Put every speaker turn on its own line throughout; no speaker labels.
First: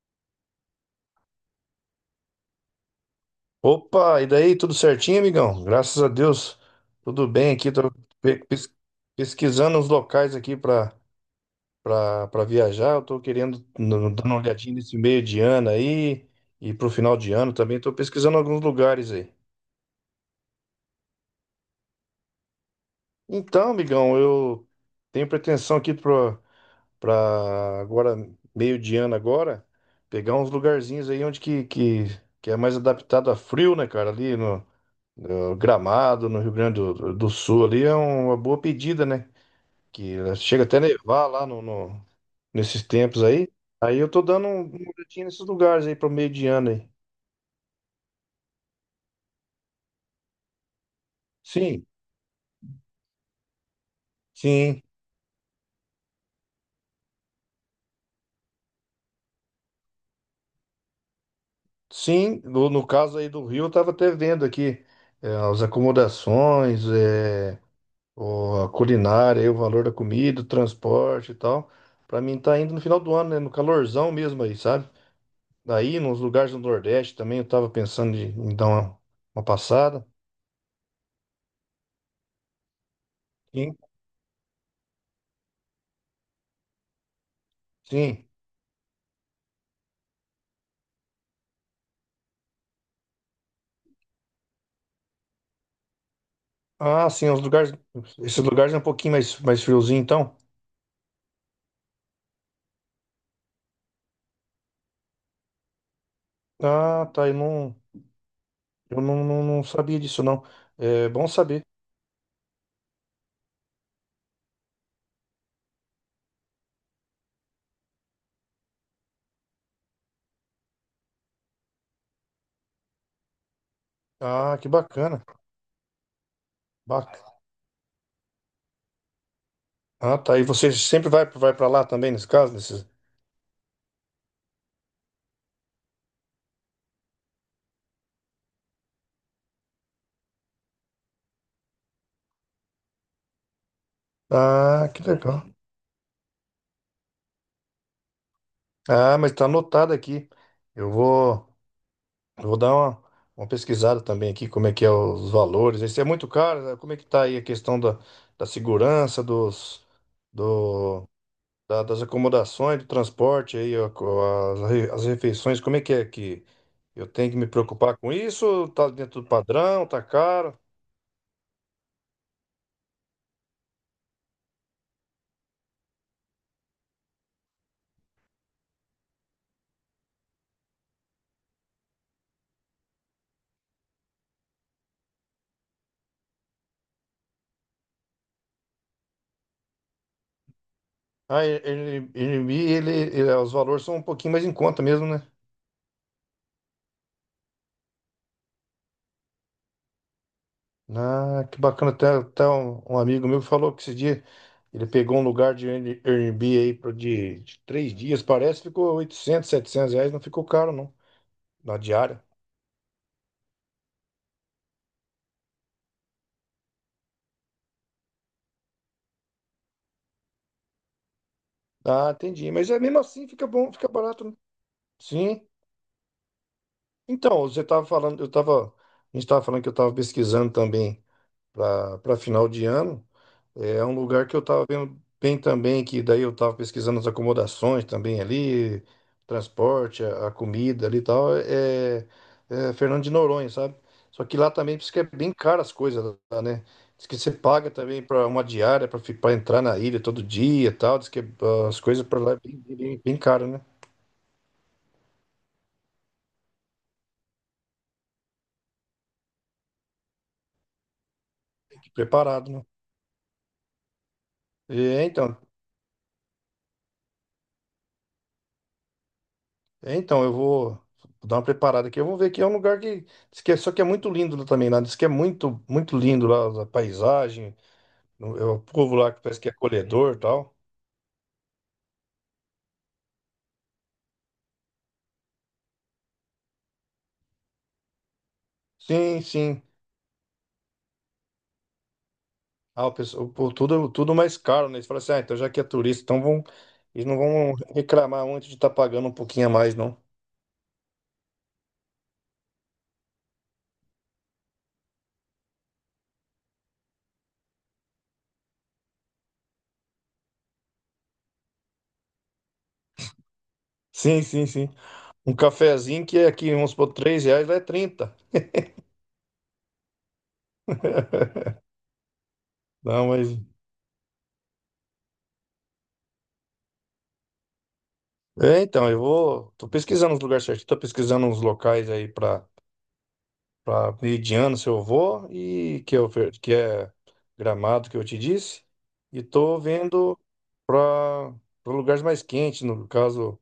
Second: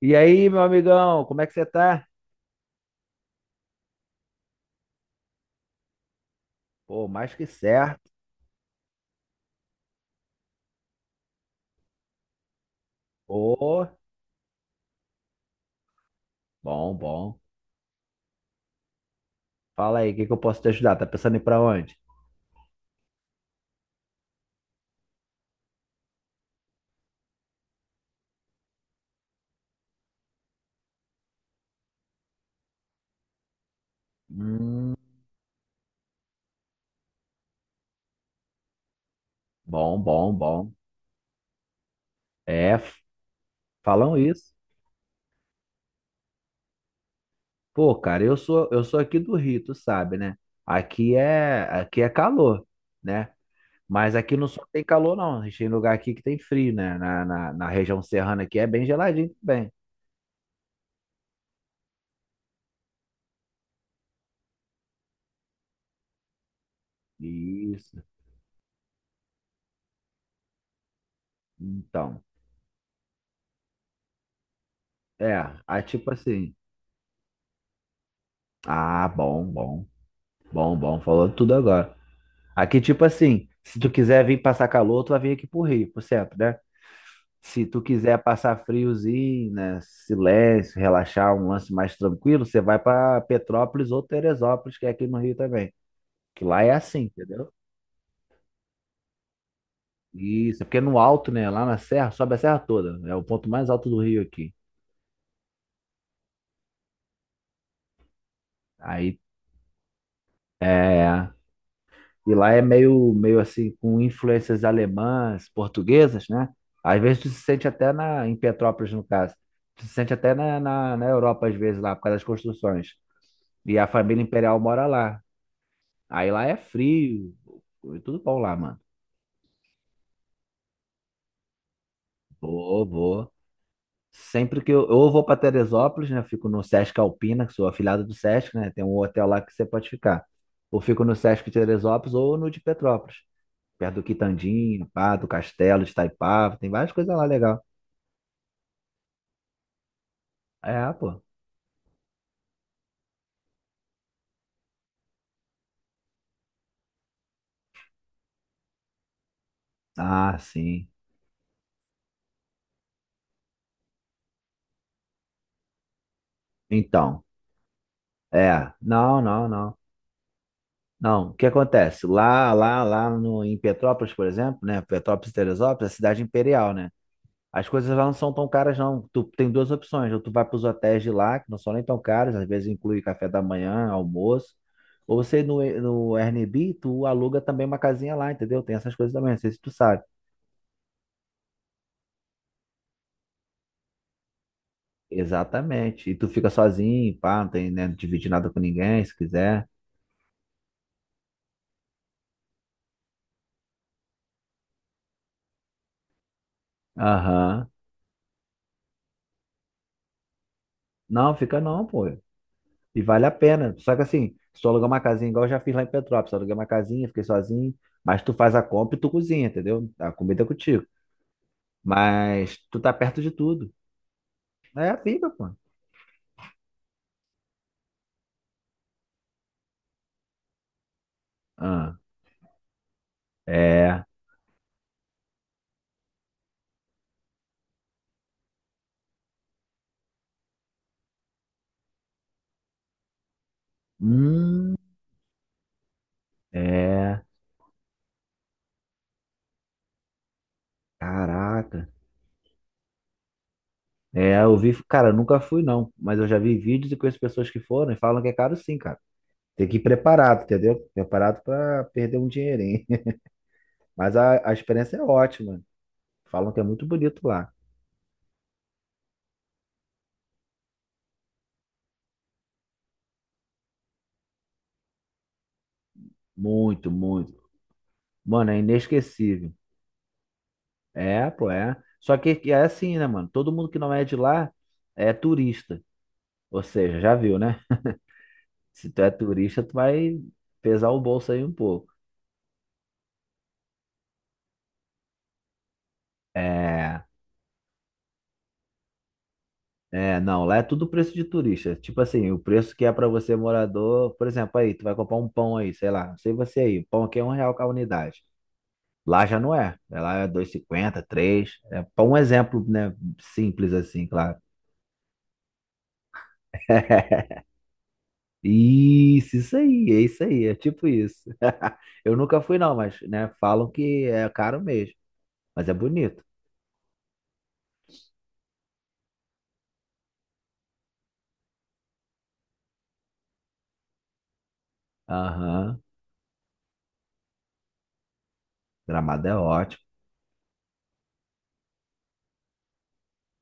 E aí, meu amigão, como é que você tá?
Opa, e daí, tudo certinho, amigão? Graças a Deus,
Pô,
tudo
mais que
bem aqui. Tô
certo.
pe- pes- pesquisando os locais aqui para viajar. Eu tô querendo
Pô,
dar uma olhadinha nesse meio de ano aí e pro
bom,
final de
bom.
ano também. Tô pesquisando alguns lugares aí.
Fala aí, o que que eu posso te ajudar? Tá pensando em ir pra onde?
Então, amigão, eu tenho pretensão aqui para agora meio de ano agora pegar uns lugarzinhos aí onde que é mais adaptado a frio, né, cara? Ali no
Hum,
O Gramado, no Rio Grande do Sul, ali é uma boa pedida, né?
bom,
Que
bom,
chega
bom.
até nevar lá
É,
nesses
f-
tempos aí. Aí eu
falam
tô dando
isso.
um boletim nesses lugares aí pro meio de ano aí.
Pô, cara, eu sou aqui do Rio, tu sabe, né? Aqui é
Sim,
aqui é calor, né? Mas aqui não só tem
sim,
calor, não. A gente tem lugar aqui que tem frio, né? Na região serrana aqui é bem geladinho também.
sim. No caso aí do Rio, eu tava até vendo aqui, as acomodações,
Isso.
a culinária, aí, o valor da comida, o transporte e tal. Pra
Então.
mim tá indo no final do ano, né? No calorzão mesmo aí, sabe?
É, aí
Daí,
tipo
nos lugares
assim.
do Nordeste também, eu tava pensando em dar uma
Ah,
uma
bom, bom,
passada.
bom, bom. Falou tudo agora. Aqui, tipo assim,
Sim,
se tu quiser vir passar calor, tu vai vir aqui pro Rio, por sempre, né? Se tu quiser
sim.
passar friozinho, né? Silêncio, relaxar, um lance mais tranquilo, você vai pra Petrópolis ou Teresópolis, que é aqui no Rio também. Que lá é assim,
Ah, sim, os
entendeu?
lugares. Esses lugares é um pouquinho mais friozinho, então.
Isso, é porque é no alto, né? Lá na serra, sobe a serra toda. É o ponto mais alto do Rio aqui.
Ah, tá. Eu
Aí,
não, não, não sabia disso, não. É bom
é.
saber.
E lá é meio assim, com influências alemãs, portuguesas, né? Às vezes tu se sente até na, em Petrópolis, no caso. Tu se sente até na Europa, às vezes, lá, por causa das construções. E a família imperial
Ah, que
mora lá.
bacana.
Aí lá é frio,
Bac-
tudo bom lá, mano.
Ah, tá. E você sempre vai para lá também, nesse caso?
Vou, vou. Sempre que eu vou para Teresópolis, né? Fico no Sesc Alpina, que sou afiliado do Sesc, né? Tem um hotel lá que você pode ficar. Ou fico no Sesc Teresópolis ou no de Petrópolis. Perto do Quitandinho,
Ah, que
pá, do
legal.
Castelo de Itaipava, tem várias coisas lá legal.
Ah, mas tá anotado aqui. Eu
É, pô.
vou, eu vou dar uma pesquisada também aqui, como é que é os valores. Isso é muito caro, né? Como é que tá aí a questão da segurança,
Ah, sim.
do, das acomodações, do transporte aí, ó, as refeições, como é que eu
Então,
tenho que me preocupar com isso?
é.
Tá
Não,
dentro do
não, não.
padrão, tá caro?
Não, o que acontece? Lá, lá, lá no, em Petrópolis, por exemplo, né? Petrópolis e Teresópolis, é cidade imperial, né? As coisas lá não são tão caras, não. Tu tem duas opções. Ou tu vai para os hotéis de lá, que não são nem tão caros, às vezes inclui café da manhã, almoço. Ou você no, no Airbnb, tu aluga também uma casinha lá, entendeu? Tem essas coisas também, não sei se tu sabe.
Ah, os valores são um pouquinho mais em conta mesmo, né?
Exatamente. E tu fica sozinho, pá, não tem, né, dividir nada com ninguém, se quiser.
Ah, que bacana, até um amigo meu falou que esse dia ele pegou um lugar de Airbnb aí de
Aham.
3 dias, parece, ficou 800, R$ 700, não ficou caro não,
Não, fica
na
não, pô.
diária.
E vale a pena. Só que assim, se tu alugar uma casinha, igual eu já fiz lá em Petrópolis, eu aluguei uma casinha, fiquei sozinho, mas tu faz a compra e tu cozinha, entendeu? A comida é contigo.
Ah, entendi,
Mas
mas
tu
é
tá
mesmo
perto
assim
de
fica
tudo.
bom, fica barato, né?
É, fica,
Sim.
pô.
Então, você estava falando, eu estava, a gente estava falando que eu estava pesquisando também
Ah,
para final de ano. É um
é.
lugar que eu estava vendo bem também, que daí eu estava pesquisando as acomodações também ali, transporte, a comida ali e tal. É Fernando de Noronha, sabe? Só que lá
Hum,
também diz que é bem caro as coisas lá, né? Diz que
é.
você paga também para uma diária para entrar na ilha todo dia e tal. Diz que
Caraca.
as coisas para lá é bem, bem, bem caro, né?
É, eu vi, cara, eu nunca fui não, mas eu já vi vídeos e conheço pessoas que foram e falam que é caro sim, cara. Tem que ir preparado, entendeu? Preparado para perder um
Preparado, né?
dinheirinho. Mas a experiência é
É, então,
ótima. Falam que é muito bonito lá.
É, então, eu vou dar uma preparada aqui. Eu vou ver aqui. É um lugar que, diz que só que é muito lindo lá também lá. Diz que é muito, muito lindo lá, a
Muito, muito.
paisagem,
Mano,
o
é
povo lá que parece que é
inesquecível.
acolhedor e tal.
É, pô, é. Só que é assim, né, mano? Todo mundo que não é de lá é turista. Ou seja, já viu, né? Se tu é
Sim,
turista,
sim.
tu vai pesar o bolso aí um pouco.
Ah, o pessoal, pô, tudo, tudo mais caro, né? Eles falam assim, ah, então já que é turista, então
É,
eles não vão reclamar muito de estar pagando um pouquinho a mais, não.
não, lá é tudo preço de turista. Tipo assim, o preço que é pra você morador, por exemplo, aí, tu vai comprar um pão aí, sei lá, não sei você aí, o pão aqui é um real com a unidade. Lá já não é. Né? Lá é dois e cinquenta, três, é para um exemplo, né? Simples assim,
Sim,
claro.
sim, sim. Um cafezinho que é aqui, vamos supor, 3 reais, lá é 30.
Isso aí, é tipo isso. Eu nunca fui não, mas,
Não,
né,
mas.
falam que é caro mesmo, mas é bonito.
É, então, eu vou. Tô pesquisando os lugares certinhos, tô pesquisando uns locais aí pra. Para Meridiano, seu avô,
Aham,
o que é Gramado que eu te disse. E
Gramado é
tô
ótimo.
vendo para lugares mais quentes, no caso,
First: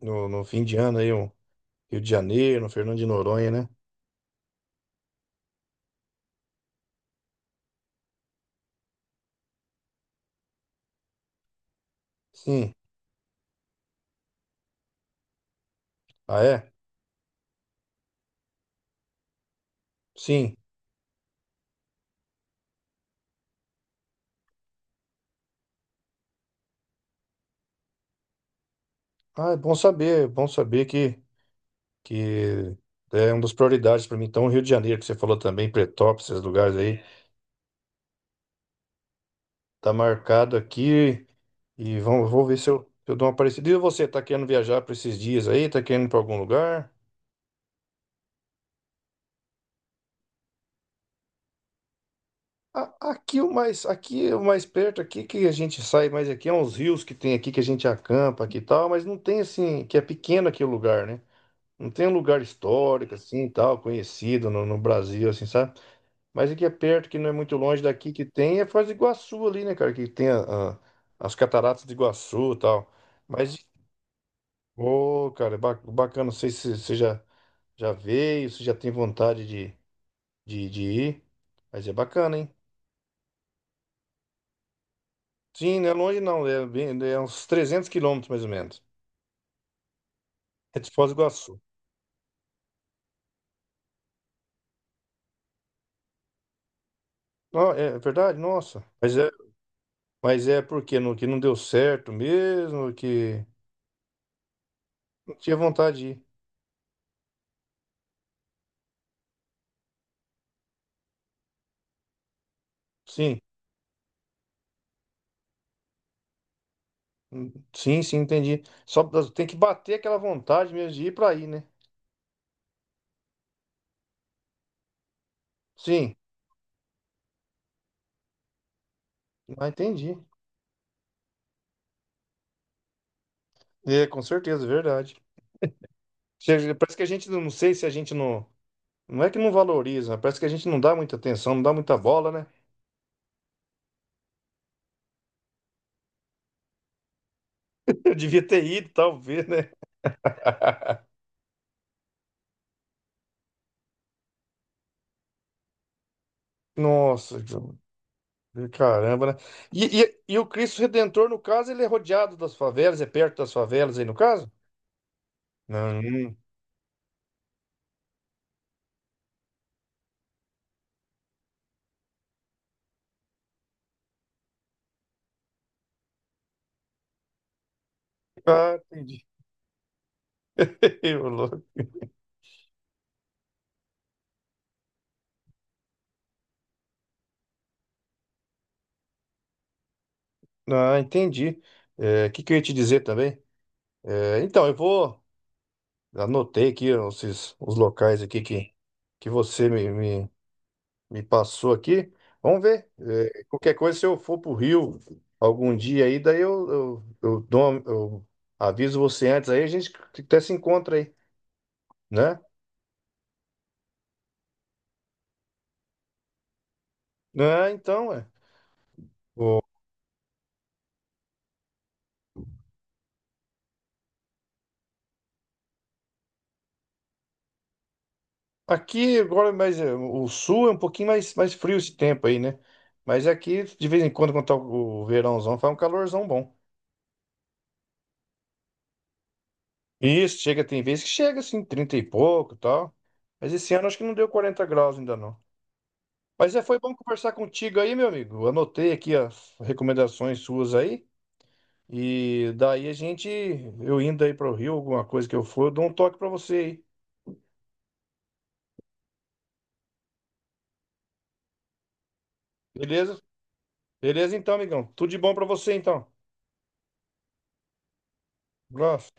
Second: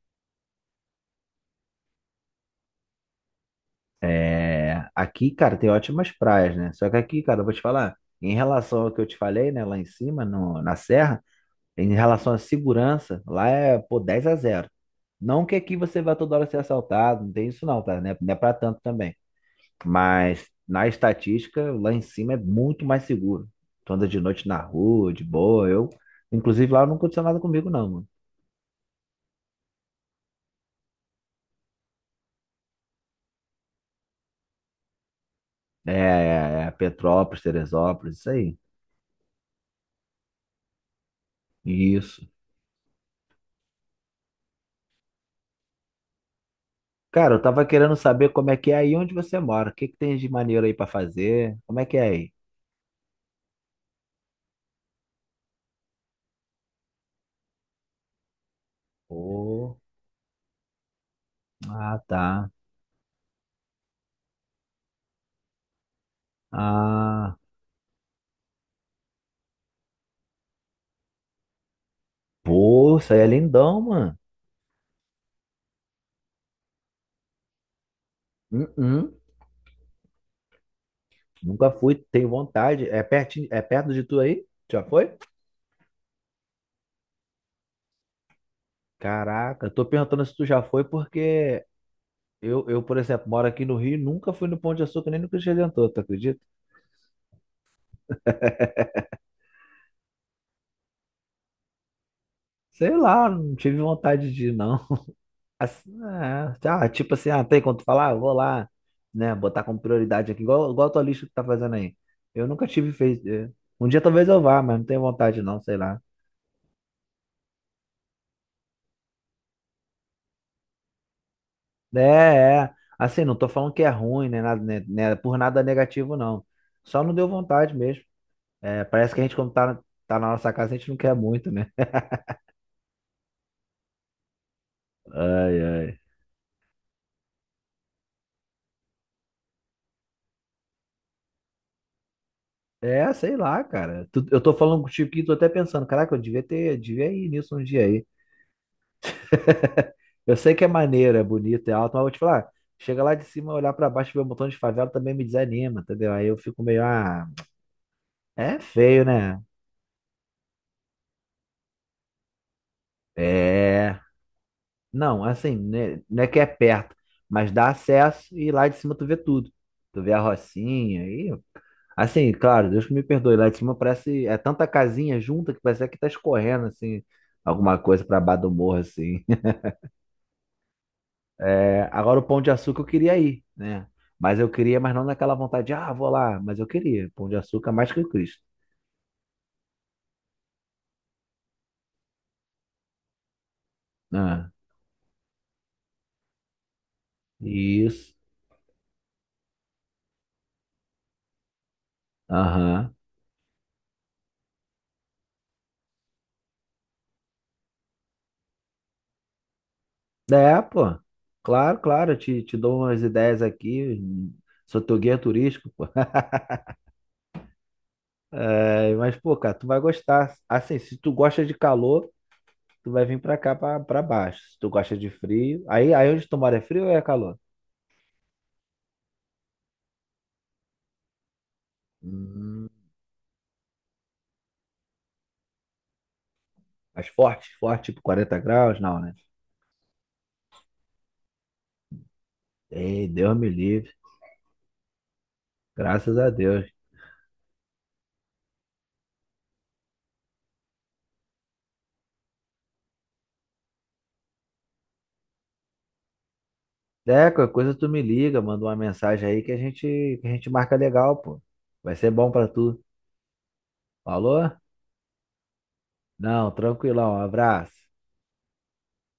no fim de ano aí, um Rio de Janeiro, um Fernando de Noronha, né?
É, aqui, cara, tem ótimas praias, né? Só que aqui, cara, eu vou te falar, em relação ao que eu te falei, né, lá em cima, no, na serra, em relação à
Sim.
segurança, lá é, pô, 10 a zero. Não que aqui você vá toda
Ah,
hora ser
é?
assaltado, não tem isso não, tá? Não é pra tanto também. Mas
Sim.
na estatística, lá em cima é muito mais seguro. Tu anda de noite na rua, de boa. Eu, inclusive, lá não aconteceu nada comigo, não, mano.
Ah, é bom saber que é uma das prioridades para mim. Então, o Rio de Janeiro, que você falou também,
É,
Pretópolis, esses
é é
lugares aí,
Petrópolis, Teresópolis, isso aí.
tá marcado aqui e
Isso.
vou ver se eu dou uma parecida. E você, tá querendo viajar para esses dias aí? Tá querendo ir para algum lugar?
Cara, eu tava querendo saber como é que é aí onde você mora. O que que tem de maneiro aí pra fazer? Como é que é aí?
Aqui o mais perto aqui que a gente sai mais aqui é uns rios que tem aqui que a gente acampa aqui e tal, mas não tem
Oh,
assim, que é pequeno aqui o lugar, né? Não
ah,
tem um lugar
tá.
histórico assim, e tal, conhecido no Brasil assim, sabe? Mas aqui é perto, que não é
Ah,
muito longe daqui que tem é Foz do Iguaçu ali, né, cara, que tem as cataratas de Iguaçu, e tal.
pô, isso aí é
Mas
lindão, mano.
ô, cara, bacana, não sei se você já veio, se já tem
Uhum.
vontade de ir,
Nunca
mas é
fui, tenho
bacana, hein?
vontade. É pertinho, é perto de tu aí? Já foi?
Sim, não é longe não, é uns 300 quilômetros mais ou menos.
Caraca, tô perguntando se tu já
É
foi
de Foz do Iguaçu.
porque por exemplo, moro aqui no Rio, e nunca fui no Pão de Açúcar nem no Cristo Redentor, tu acredita?
Não, é verdade? Nossa. Mas é porque não, que não deu certo mesmo,
Sei lá,
que
não tive vontade de ir, não.
não tinha
Assim,
vontade de ir.
é, tá, tipo assim, ah, tem quando falar, eu vou lá, né, botar como prioridade aqui, igual a tua lista que tá fazendo aí. Eu nunca tive feito.
Sim,
É. Um dia talvez eu vá, mas não tenho vontade, não, sei lá.
sim, sim, entendi. Tem que bater aquela vontade mesmo de ir para aí, né?
É, é. Assim, não tô falando que é ruim, nem nada, né, por nada negativo,
Sim,
não. Só não deu vontade mesmo. É, parece que a gente,
ah, entendi.
tá na nossa casa, a gente não quer muito, né?
É, com certeza, é verdade.
Ai, ai.
Parece que a gente, não sei se a gente não. Não é que não valoriza, parece que a gente não dá muita atenção, não dá muita bola, né?
É, sei lá, cara. Tu- Eu tô falando contigo aqui, tô até pensando, caraca, devia ir nisso um dia aí.
Eu devia ter ido, talvez, né?
Eu sei que é maneiro, é bonito, é alto, mas vou te falar, chega lá de cima, olhar pra baixo e ver um montão de favela também me desanima, entendeu? Aí eu fico meio, ah,
Nossa,
é feio,
caramba, né?
né?
E o Cristo Redentor, no caso, ele é rodeado das favelas, é perto das
É.
favelas aí, no caso?
Não, assim, né,
Não.
não é
Hum.
que é perto, mas dá acesso e lá de cima tu vê tudo. Tu vê a Rocinha e. Assim, claro, Deus que me perdoe, lá de cima parece. É tanta casinha junta que parece que tá escorrendo, assim, alguma coisa pra baixo do
Ah,
morro, assim.
entendi. Ô, louco.
É, agora o Pão de Açúcar eu queria ir, né? Mas eu queria, mas não naquela vontade de, ah, vou lá, mas eu queria. Pão de Açúcar é mais que o Cristo.
Ah, entendi. É, o que eu ia te dizer também? É,
Ah,
então, eu vou. Anotei aqui esses, os
isso.
locais aqui que você me passou aqui. Vamos ver.
Aham.
É, qualquer coisa, se eu for pro Rio algum dia aí, daí eu aviso você antes aí, a gente até se
É, pô.
encontra aí,
Claro, claro,
né?
te dou umas ideias aqui. Sou teu guia turístico, pô.
Ah, então, é.
É, mas, pô, cara, tu vai gostar. Assim, se tu gosta de calor, tu vai vir pra cá, pra baixo. Se tu gosta de frio, aí onde tu mora é frio ou é calor?
Aqui agora mais o sul é um pouquinho mais frio esse tempo aí, né?
Hum,
Mas aqui, de vez em quando, quando tá o verãozão, faz um calorzão bom.
mas forte, tipo 40 graus, não, né?
Isso, chega, tem vezes que chega assim, 30 e pouco e tal.
Ei, Deus me
Mas esse ano
livre.
acho que não deu 40 graus ainda não.
Graças a Deus.
Foi bom conversar contigo aí, meu amigo. Anotei aqui as recomendações suas aí. E daí a gente, eu indo aí pro Rio, alguma coisa que eu for, eu dou um toque pra você aí.
É, qualquer coisa tu me liga, manda uma mensagem aí que que a gente marca legal, pô. Vai ser bom pra tu.
Beleza? Beleza
Falou?
então, amigão. Tudo de bom pra você então.
Não, tranquilão. Um abraço.
Um abraço.